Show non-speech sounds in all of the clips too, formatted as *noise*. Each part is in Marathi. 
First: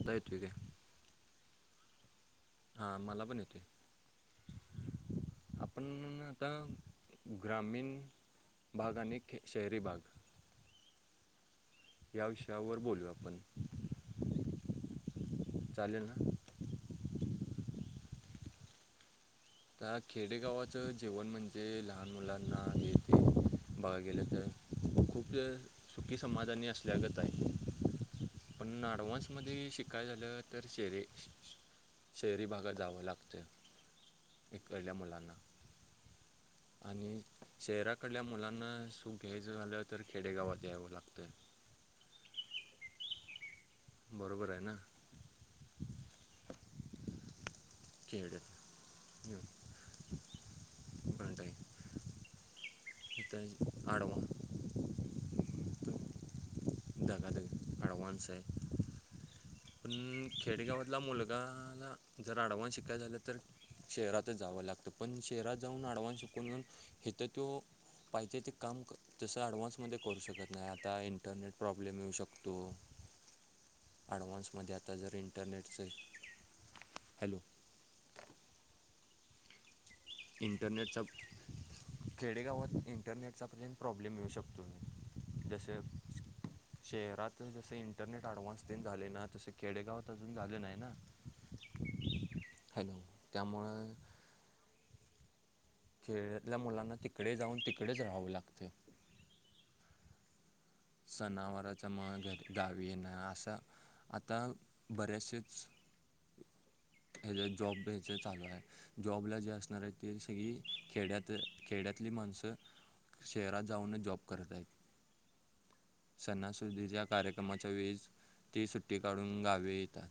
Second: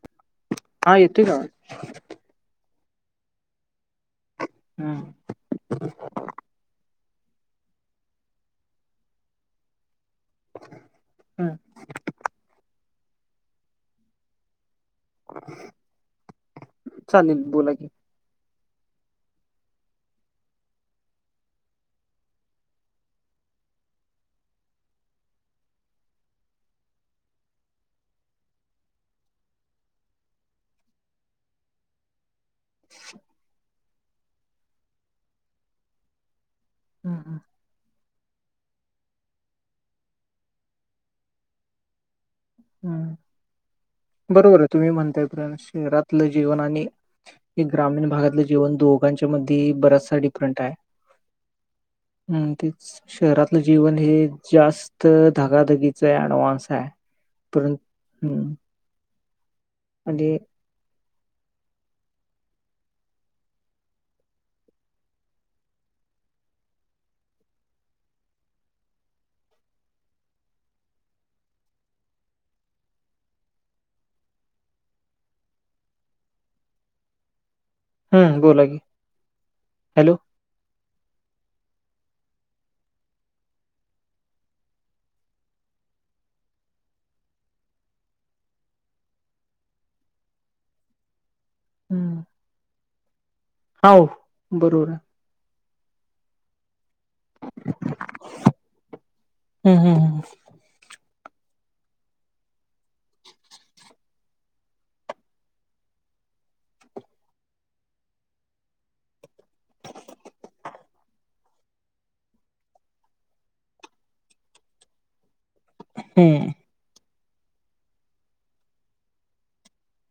आता येतोय काय? हा येतोय का आवाज. हा मला पण येतोय. *unintelligible* आपण आता ग्रामीण भाग आणी एक शहरी भाग, हम्म. या विषयावर बोलू आपण. चालेल ना? चालेल बोला की. त्या खेडेगावाचं जेवण म्हणजे लहान मुलांना हे तेे बघाय गेलं तर खूप सुखी समाधानी असल्या गंत आहे. पण अडवान्समध्ये शिकायचं झालं तर शैरी शहरी भागात जावं लागतंय तिकडल्या मुलांना, आणि शहराकडल्या मुलांना सुख घ्यायचं झालं तर खेडेगावात यावं लागतं. हम् बरोबर आहे तुम्ही म्हणतायत्र शरातलं जीवन आणि हे ग्रामीण भागातले खेडे जीवन दोघांच्या मध्ये बरस्सा डिफरंट आहे. ह्म तेच शहरातलं इथं जीवन आडवा हे जास्त धगाधगीच अडव्हान्स आहे. धगाधकी परंत ऍडव्हान्स आहे. हम्म पण आणि खेडेगावातला मुलगाला जर ऍडव्हान्स शिकाय झालं तर? शहरातच जावं लागतं पण शहरात जाऊन आडवांस शिकून येऊन इथं तो पाहिजे ते काम कर तसं ॲडव्हान्समध्ये करू शकत नाही आता इंटरनेट प्रॉब्लेम येऊ शकतो. ॲडव्हान्स मध्ये आता जर इंटरनेटचं हॅलो, हम्म बोला की हॅलो. इंटरनेटचा खेडेगावात इंटरनेटचा पर्यंत प्रॉब्लेम येऊ शकतोय. जसं शहरात जस इंटरनेट अडव्हान्स तेन झालंय ना तसं खेडेगावात अजून झालं नाही ना. हॅलो त्यामुळं हाव बरोबर आहे. खेड्यातल्या मुलांना तिकडे जाऊन तिकडेच राहावं लागतंय. हम्म हम्म हम सणावाराचं मग घ गावी येनार असं आता बरेचसेच हेज्यातं जॉब द्यायचं चालू आहं. जॉबला जे असणार आहेत ते सगळी खेड्यात खेड्यातली माणसं शहरात जाऊनच जॉब करत आहेत. हम्म सणासुदीच्या कार्यक्रमाच्या वेळेस ती सुट्टी काढून गावी येतात.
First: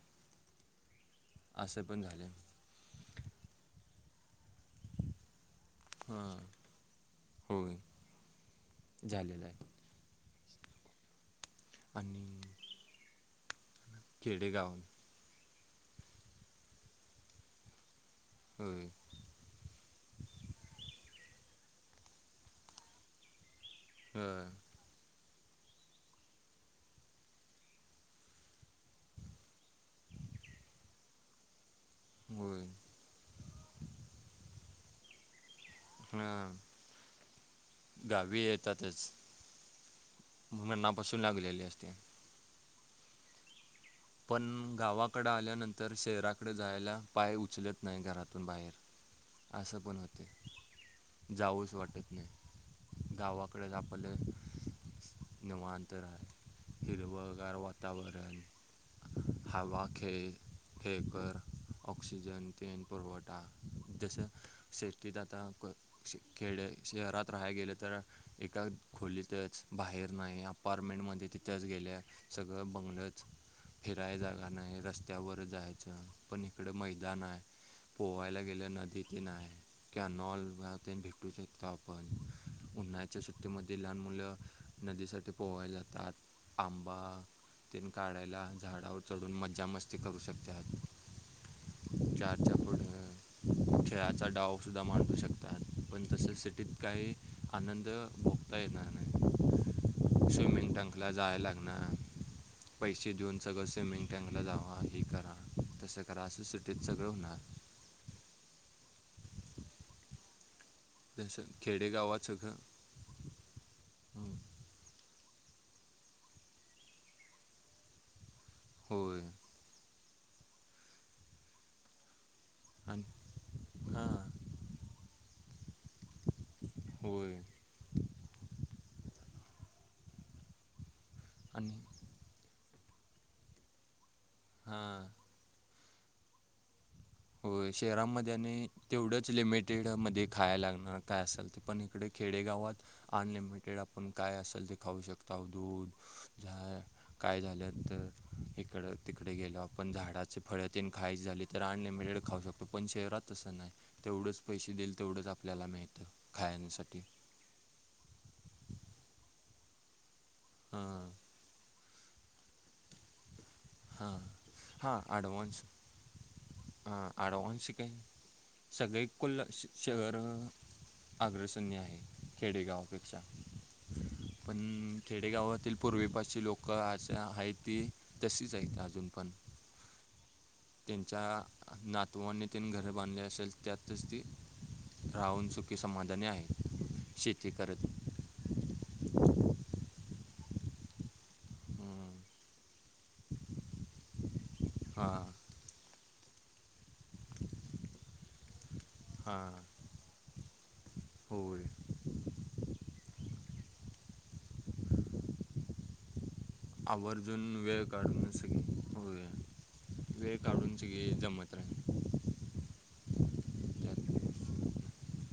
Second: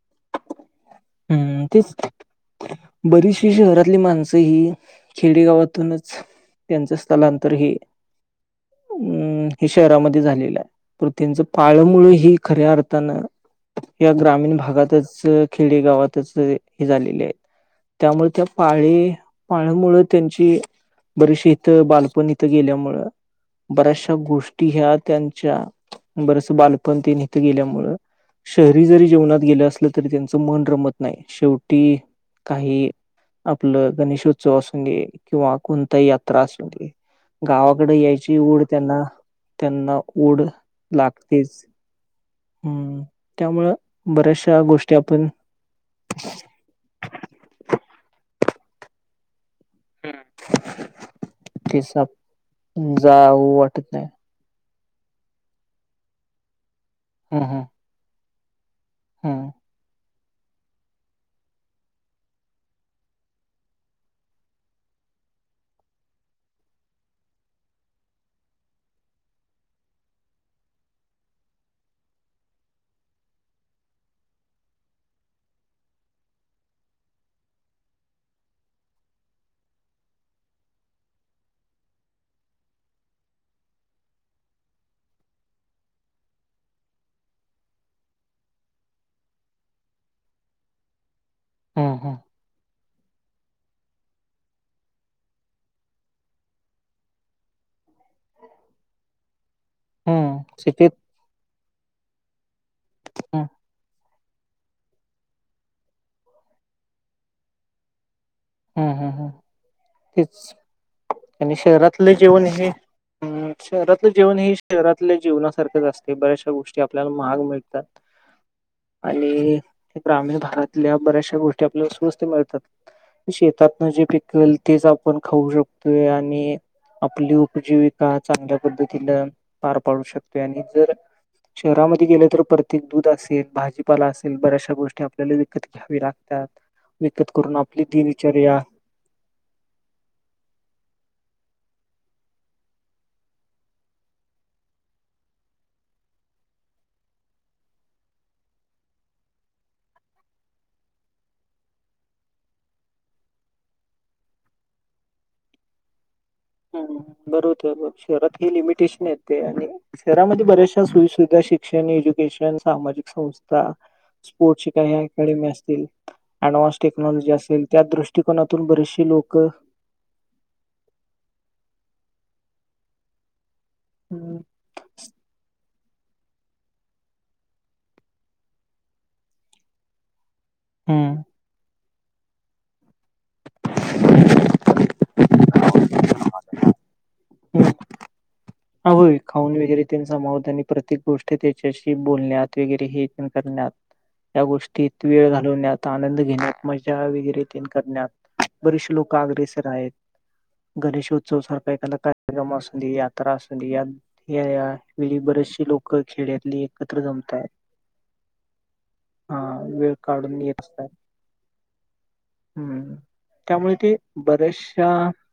हम्म असं तेच पण झालं बरीचशी शहरातली माणसं सगळी खेडेगावातूनच हां त्यांचं स्थलांतर हे. होय झालेलं हम् आहे हे शहरामध्ये झालेलं आहं. परत त्यांचं पाळमुळं ही आणि खऱ्या अर्थानं या ग्रामीण खेडेगाव भागातच ख खेडेगावातच हे झालेले आहेत त्यामुळे त्या होय पाळी पाळमुळं त्यांची बरेचसे इथं बालपण हितं गेल्यामुळं बऱ्याचशा होय गोष्टी ह्या त्यांच्या बरचस बालपणतेण इथं गेल्यामुळं शहरी जरी जिवनात गेलं असलं तरी त्यांचं मन रमत नाही शेवटी होय काही आपलं गणेशोत्सव असूंदे किंवा कोणतेही यात्रा हां असूदे गावाकडे यायची गावी ओढ त्यांना येतातच त्यांना ऊड मनापासून लागलेली लागतेच. असते हम्म.. त्यामुळे बऱ्याशा गोष् गावाकड आल्यानंतर शहराकडे जायला पाय उचलत नाही घरातून बाहेर असं पण होतेय. जावस तेच वाटत नाही, जाऊ गावाकड वाटत नाही आपलं निवांत राहणं.. हिरवं गार वातावरण ह्म्म.. *unintelligible* खेळकर ऑक्सिजन तेन पुरवठा, जसं सेफ्टीत आता शे.. खेड्या शहरात राहायला गेले तर.. एका खोलीतच बाहेर नाही. अपारमेंटमध्ये तिथंच गेल्या.. सगळं बंगलंच- फिराय जागा नाही रस्त्यावर जायचं, पण इकडं मैदान आहे. पोहायला गेल्या नदीते नाय. कनॉल ते भेटू शकतो आपण, उन्हाळच्या सुट्टीमध्ये लहान मुलं. नदी साठी पोवायला जातात, आंबा तेन काढायला. झाडावर चढून मज्जा.. मस्ती करू शकतात, हम्म हम्म चारच्या पुढ. खेळाचा डावसुद्धा मांडू शकतात, पण तसेच सिटीत काही आनंद भोगता येणार नाही, हम्म स्विमिंग सिटीत टकला जाय लागणार.. पैसे देऊन हम्म सगळं स्विमिंग टँंगला जावा हे करा तसं करा असं सिटीत सगळं होणार हम्म.. हम्म.. हम्म तेच जसं आणि शहरातले खेडेगावात जेवण सगळं हे हम्म.. शहरातलं जेवण हे शहरातल्या जीवनासारखंच असते बऱ्याचशा गोष्टी आपल्याला महाग मिळतात. *inaudible* होय आणि ग्रामीण भागातल्या बऱ्याचशा गोष्टी आपल्याला स्वस्त मिळतात. आणि शेतातन जे हां पिकले तेच आपण खाऊ शकतो आणि आपली होय उपजीवी चांगल्या पद्धतीन पार पाडू शकते आणि जर आणि शहरामध्ये गेलं तर परत दूध असेल, भाजीपाला असेल बऱ्याचशा गोष्टी हां आपल्याला विकत घ्यावी लागतात. विकत करून आपली ती बी त्याने तेवढंच लिमिटेडमध्ये खायला लागणारं काय असाल ते पण इकडे खेडेगावात अनलिमिटेड आपण काय असेल ते खाऊ शकता दूध, चहा काय झालं तर इकड.. तिकड गेल्यावर आपण झाडाची फळ तन खाईच झाली तर आण ळेल खाऊ शकतो पण शहरात तसं नाही तेवढंच पैसे देईल तेवढंच आपल्याला मिळत. खाण्यासाठी बरोबर आहे शहरात हे लिमिटेशन येते आणि शहरामध्ये बऱ्याचशा हां सोयी- सुविधा शिक. शिक्षण, एज्युकेशन, सामाजिक संस्था, हां स्पोर्ट्स शिका हां अकॅडमी ॲडव्हान्स असतील. ऍडव्हान्स हां टेक्नॉलॉजी असेल ॲडव्हान्सची त्या काही दृष्टकोनातून सगळे बरेचशी लोक कोल्हा श शहर अग्रसणय आहे खेडेगावापेक्षा हम्म. पण.. खेडेगावातील पूर्वपाशची लोक असे हाय ती तशीच आहेत ना अजून पण.. त्यांच्या नात तो अन तन घरं बांधली असेल त्यातच ते राहून सुुकी- समाधानी आहे, शेती करत. आ.. होय खाऊन वगैरे त्यां समावत आणि प्रत्येक गोष्ट तर.. त्याच्याशी बोलण्यात वगैरे हे करण्यात या गोष्टीत हां वेळ घालवण्यात आनंद घेण्यात मजा वगैरे ते करण्यात बरेच लोक हां अग्रेसर आहेत. गणेशोत्सव होय सारखा एखादा कार्यक्रम असं दे यात्रा असू देत यात ऐ आ वेळी बरेचशी लोकं खेड्यातली एकत्र जमताय, आवर्जून वेळ काढून सगळी होय हा वेळ वेळ येत काढून असतात सगळे जमत राहत्यात. हम्म, त्यामुळे ते बऱ्याचशा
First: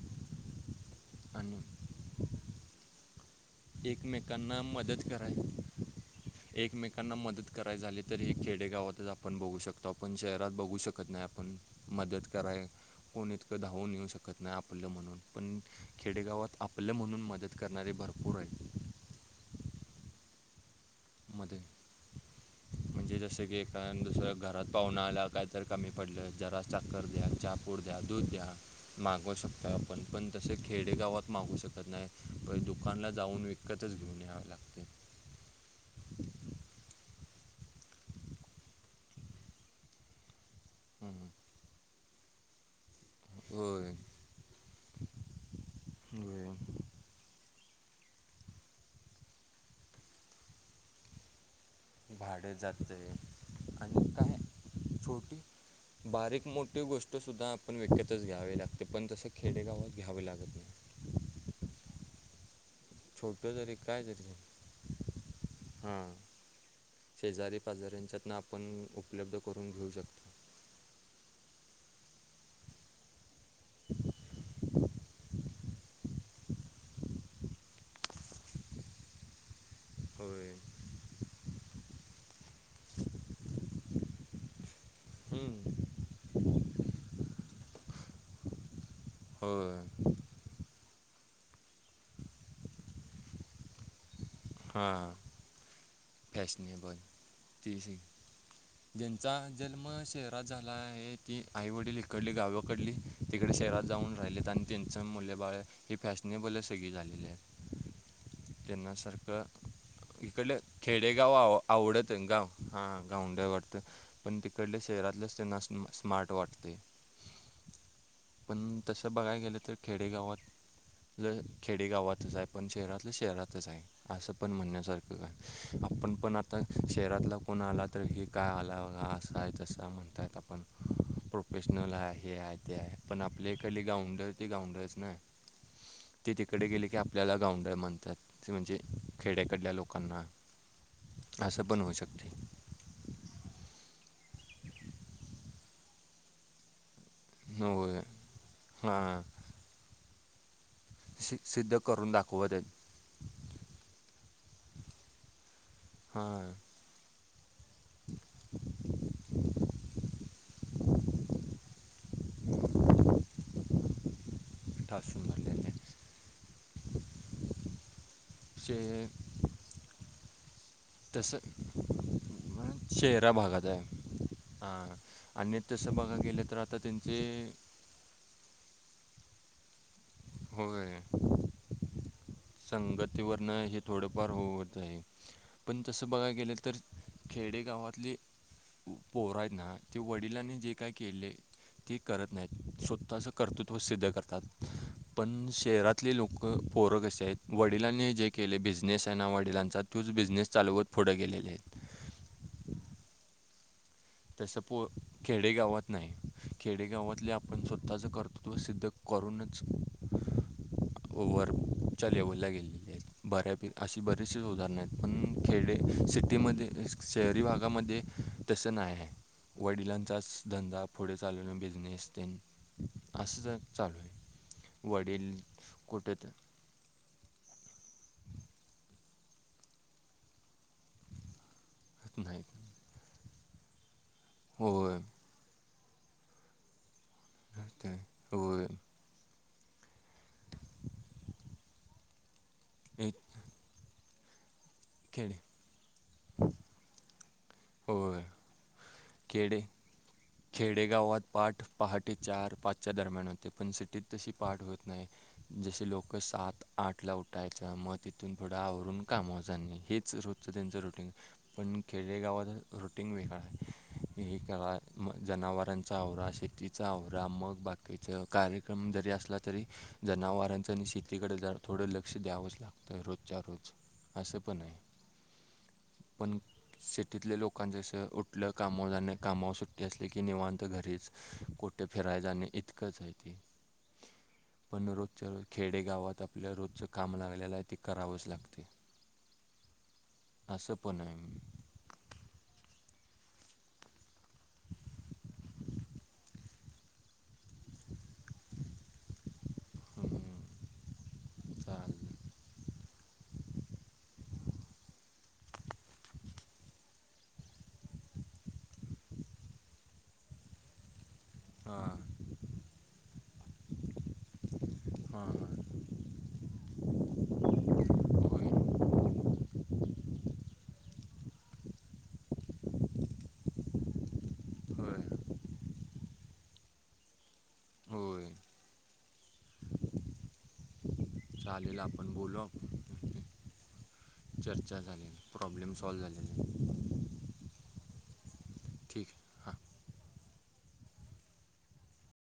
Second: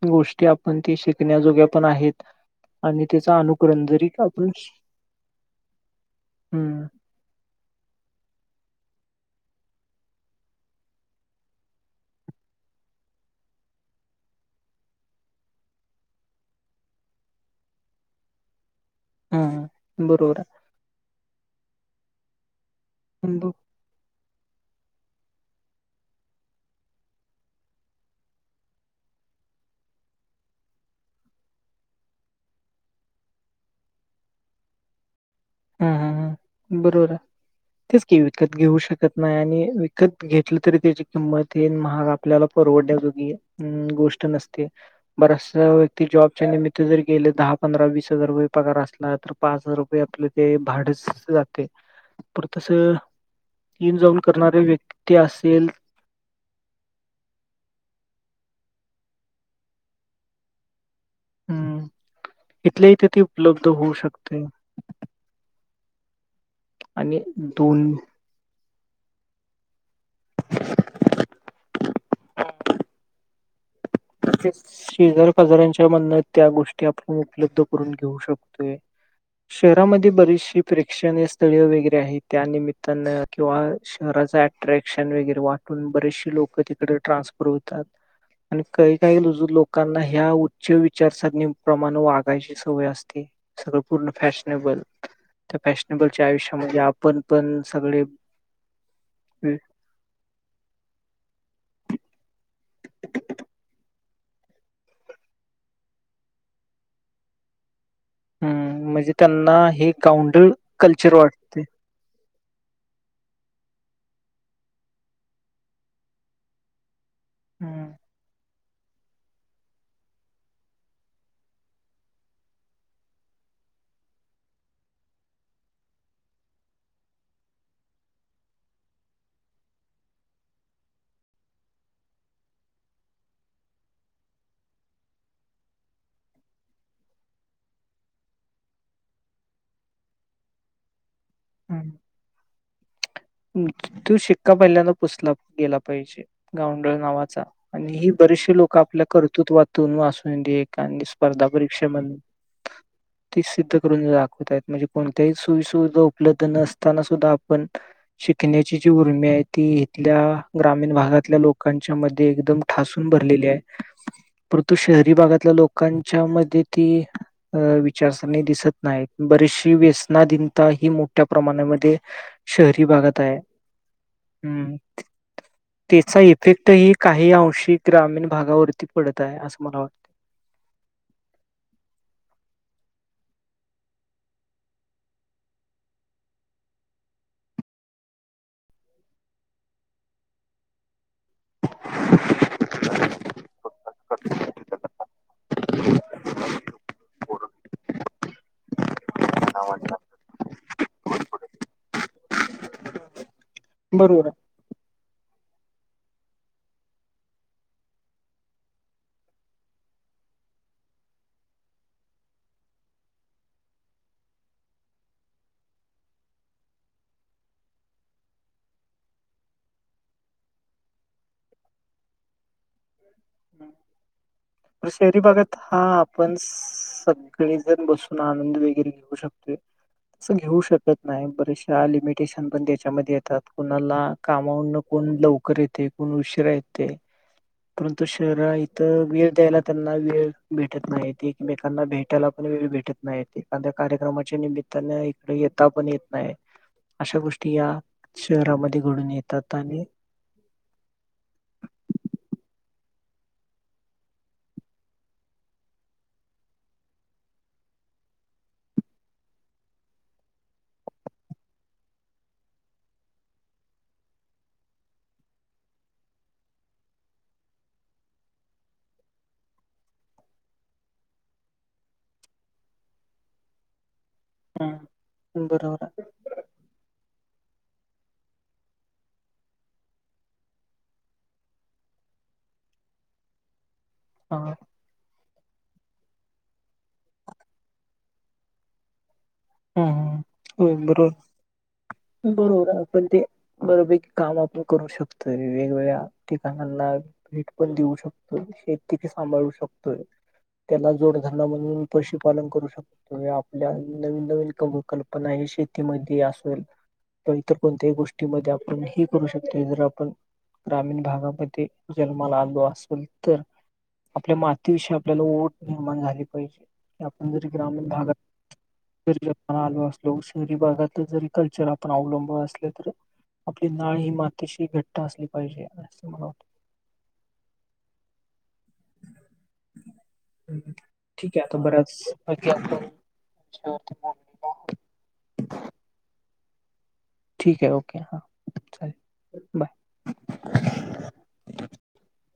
गोष्टी आपण ते शिकण्या आणि जोग्या पण आहेत. आणि त्यचा अनु एकमेकांना मदत कराय, हम्म एकमेकांना मदत कराय झाले तरी हि खेडेगावातच आपण बघू शकतो आपण, शहरात बघू शकत नाही आपण. मदत कराय. कोण इतकं धावून येऊ शकत नाही आपलं म्हणून, पण खेडेगावात आपलं म्हणून मदत करणारे भरपू पूर आहेत. हम्म बरोबर. मध्ये, म्हणजे आहे. जसं ब- की कारण दुसरं घरात पाहुना आला काहीतरी कमी पडलं, जरा साकर द्या, चहा पूड द्या, दूध द्या मागू शकतो आपण, पण तसं खेडेगावात मागू शकत नाही, बर दुकानला जाऊन विक विकतच घेऊन याला लागतय. हम्म हं हं हं, बरोबर आय, तेच कि विकत घेऊ शकत नाही, आणी विकत घेतलं तरी त्याची किंमत येन महाग आपल्याला परवडण्या जोगी ही होय गोष्ट नसते, बरसं व्यक्ती जॉबच्या होय निमित्त जर गेलं दहा पंधरा वीस हजार रुपये पगार असला, तर पाच हजार रुपय आपले ते भाडच जातय. भाडं परत तसं, जातं आहे ईऊन आणि जाऊन काय करणारे व्यक्ती छोटी असेल बारीक मोटी गोष्ट सुद्धा आपण विकतच घ्यावी लागते, पण तसं खेडेगावात घ्यावि लागत नाही. हम्म, इथल्या इथं ती छोटं उपलब्ध जरी हू काय जरी शकतय. हां, आणि शेजारी दोन पाजऱ्यांच्यातन आप आपण उपलब्ध करून घेऊ शक तेच शेजारी पाजाऱ्यांच्या म्हणण्यात त्या गोष्टी आपण उपलब्ध करून घेऊ शकतोय. शहरा मध्ये होय बरीचशी प्रेक्षणीय स्थळे वगैरे आहेत, त्यानिमित्तानं किंवा शहराचं अट्रॅक्शन वगैरे हम्म वाटून बरेचसे लोकं तिकडं ट्रान्सफर होतात. आणि काही काही रुजू होय लोकांना ह्या उच्च विचारसरणी प्रमाणं वागायची सवय असते. सगळं पूर्ण फॅशनेबल, हां त्या फॅशनेबलच्या आयुष्यामध्ये फॅशनेबल आपण पण ती सी सगळे ज्यांचा जन्म शहरात झाला आहे, ती आईवडील इकडली गावाकडली तिगडं शहरात जाऊन राहिलेत, आणि त्यांचं मुलं बाळं, ही फॅशनेबलच सगळी झालेली आहे. हम्म त्यांना म्हणजे सारखं, त्यांना हे गावंढळ इकडलं कल्चर खेडेगाव आव वाटते. आवडतन गाव, हां गावंढळ वाट पण तिकडलं शहरातलंच त्यांना स्मार्ट वाटतय. हम्म. पण तसं बघाय गेलं तर खेडेगावात लं खेडे गावातच हाय, पण शहरातलं शहरातच हाय. असं पण म्हणण्यासारखं आहे, आपण पण आता शहरातला कोण आला तर हे काय आला ह असा आहे तसं आहे म्हणतायत आपण. प्रोफेशनल आहे हे आहे ते आहे, पण आपल्या इकडली गाउंढळ ते गाउंढळच ना. ते तिकडे गेले की आपल्याला गाउंढळ म्हणतात. ते म्हणजे, खेड्याकडल्या लोकांना, असं पण होऊ शकतय. हं, तो शिक्का पहिल्यांदा पुसला गेला पाहिजे, गाऊंढळ नावा चां, आणि होय ही बरेचसे लोकं आपल्या हां कर्तृत्वातून असूनदे कारण सि स्पर्धा सिद्ध परीक्षा करून म्हण दाखवत आहेत ती सिद्ध करून दाखवतायत म्हणजे कोणत्याही सु सुविधा उपलब्ध, हां नसताना सुद्धा आपण शिकण्याची जी उर्मी आहे. ती इथल्या ग्रामीण भागातल्या लोकांच्या मध्ये एकदम ठासून भरलीलेली आहे. परंतु शहरी ठासून भागातल्या भरलेलं आहे लोकांच्या मध्ये ती अवि च्यास नी दिसत शे नाहीत बरीचशि व्यसना धिंनता हीन. मोठ्या तसं प्रमाणामध्ये शहरी भागात शहरा आहे. भागात आहे हम्म हां आणि तसं बघा त्याचा गेलं तर इफेक्ट आता हे त्यांचे काही अंशिक ग्रामीण भागावरती पडत आहे, असं मला वाटतं. होय. संगतीवरण हे थोडे फार होत आहे. पण तसं बघाय गेलं तर खेडे गावातलि पोरं हायत ना, ते वडिलांनी जे काय केलेय. ते करत नाहीत. स्वतःचं कर्तृत्व सिद्ध करतात. पण शहरातली लोकं पोर कसे आहेत, वडिलांनी जे केले बिझनेस आहे ना वडिलांचा तोच बिझनेस चालवत होत पुढं गेलेले आहेत. हं *inaudible* तसं पो खेडेगावात नाही. खेडेगावातले आपण स्वतःच कर्तृत्व सिद्ध करूनच. वरच्या लेवला गेलेले आहेत. बऱ्यापै अशी बरीचशी उदाहरणंयेत पण खेडे सिटीमध्ये शहरी भागामध्ये. तस नाय हाय. वडिलांचाच धंदा पुढे चाललेला बिझनेस ते. अच्छा! शहरी भागात हा कुठे तर आपण सग. सगळी बसून आनंद वगैरे घेऊ शकते, तसं घेऊ शकतो. नाही बरेचशा लिमिटेशन नाहीत पण त्याच्यामध्ये येतात, कोणाला कामाउन होय कोण लवकर येते. कोण उशिरा येते. ते तो शहरा होय इथं वेळ द्यायला त्यांना वेळ भेटत नाही. एकमेकांना भेटायला पण वेळ भेट भेटत एक नाही. एखाद्या कार्यक्रमाच्या निमित्ताने खेडे इकडे येता पण येत नाही. अशा गोष्टी या शहरामध्ये घडून येतात. केेड. आणि खेडेगावात पाहाट पहाटे चार पाचच्या दरम्यान होते पण सिटीत तशी पाहाट होत नाही. जसे लोक सात आठ ला उठायच मग तिथून पुढं आवरून कामाव जाने. अस त्यांचं रुटीन, पण खेडेगावात रुटीन वेगळाय हे कळा मग जनावरांचा आवरा शेतीचा आवरा मग बाकीच कार्यक्रम जरी असला तरी. जनावरांचं आणि शेतीकडे जरा थोडं लक्ष द्यावंच लागतंय रोजच्या रोज. असं पण ये. बरोबर पण सिटीतल्या लोकां कसं उठलं कामावर जाणे कामावर सुट. सुट्टी असली की निवांत घरीच, कोठे फिराय जाणे इतकंच हाय ते. हा पण रोजच्या रोज खेडे गावात आपल्या रोजचं काम लागलेलंय ते करावंच लागते. हम्म हम्म हो असं पण आहे बरोबर. बरोबर आपण ते बरोपैकी काम आपण करू शकतोय वेगवेगळ्या. त्यांना भेट पण देऊ शकतोय, शेती बी सांभाळू शकतोय. त्यांना जोडधंदा म्हणून चालेल पशुपालन करू शकतो आपल्या नवीन *unintelligible* कल्पना ये शेतीमध्ये असल. इतर कोणत्याही गोष्टीमध्ये आपण हे करू शकतो जर आपण, ग्रामीण भागामध्ये ते हां जन्माला आलो असल तर, आपल्या मातीविषयी आपल्याला ओढ हां निर्माण झाली पाहिजे, की आपण जरी ग्रामीण भागात होय जरी जन्माला आलो असलो, शहरी भागात जरी कल्चर आपण अवलंबून असले तर आपली नाळ ही मातीशी घट्ट होय असली पाहिजे, असं मला वाटतं. होय. ठीक ये आता चालेल बऱ्याच आपण बोलू चर्चा झाल्या, प्रॉब्लेम सॉल्व्ह झालेले. ठीकाय ओके हां. ठीक ये. बाय.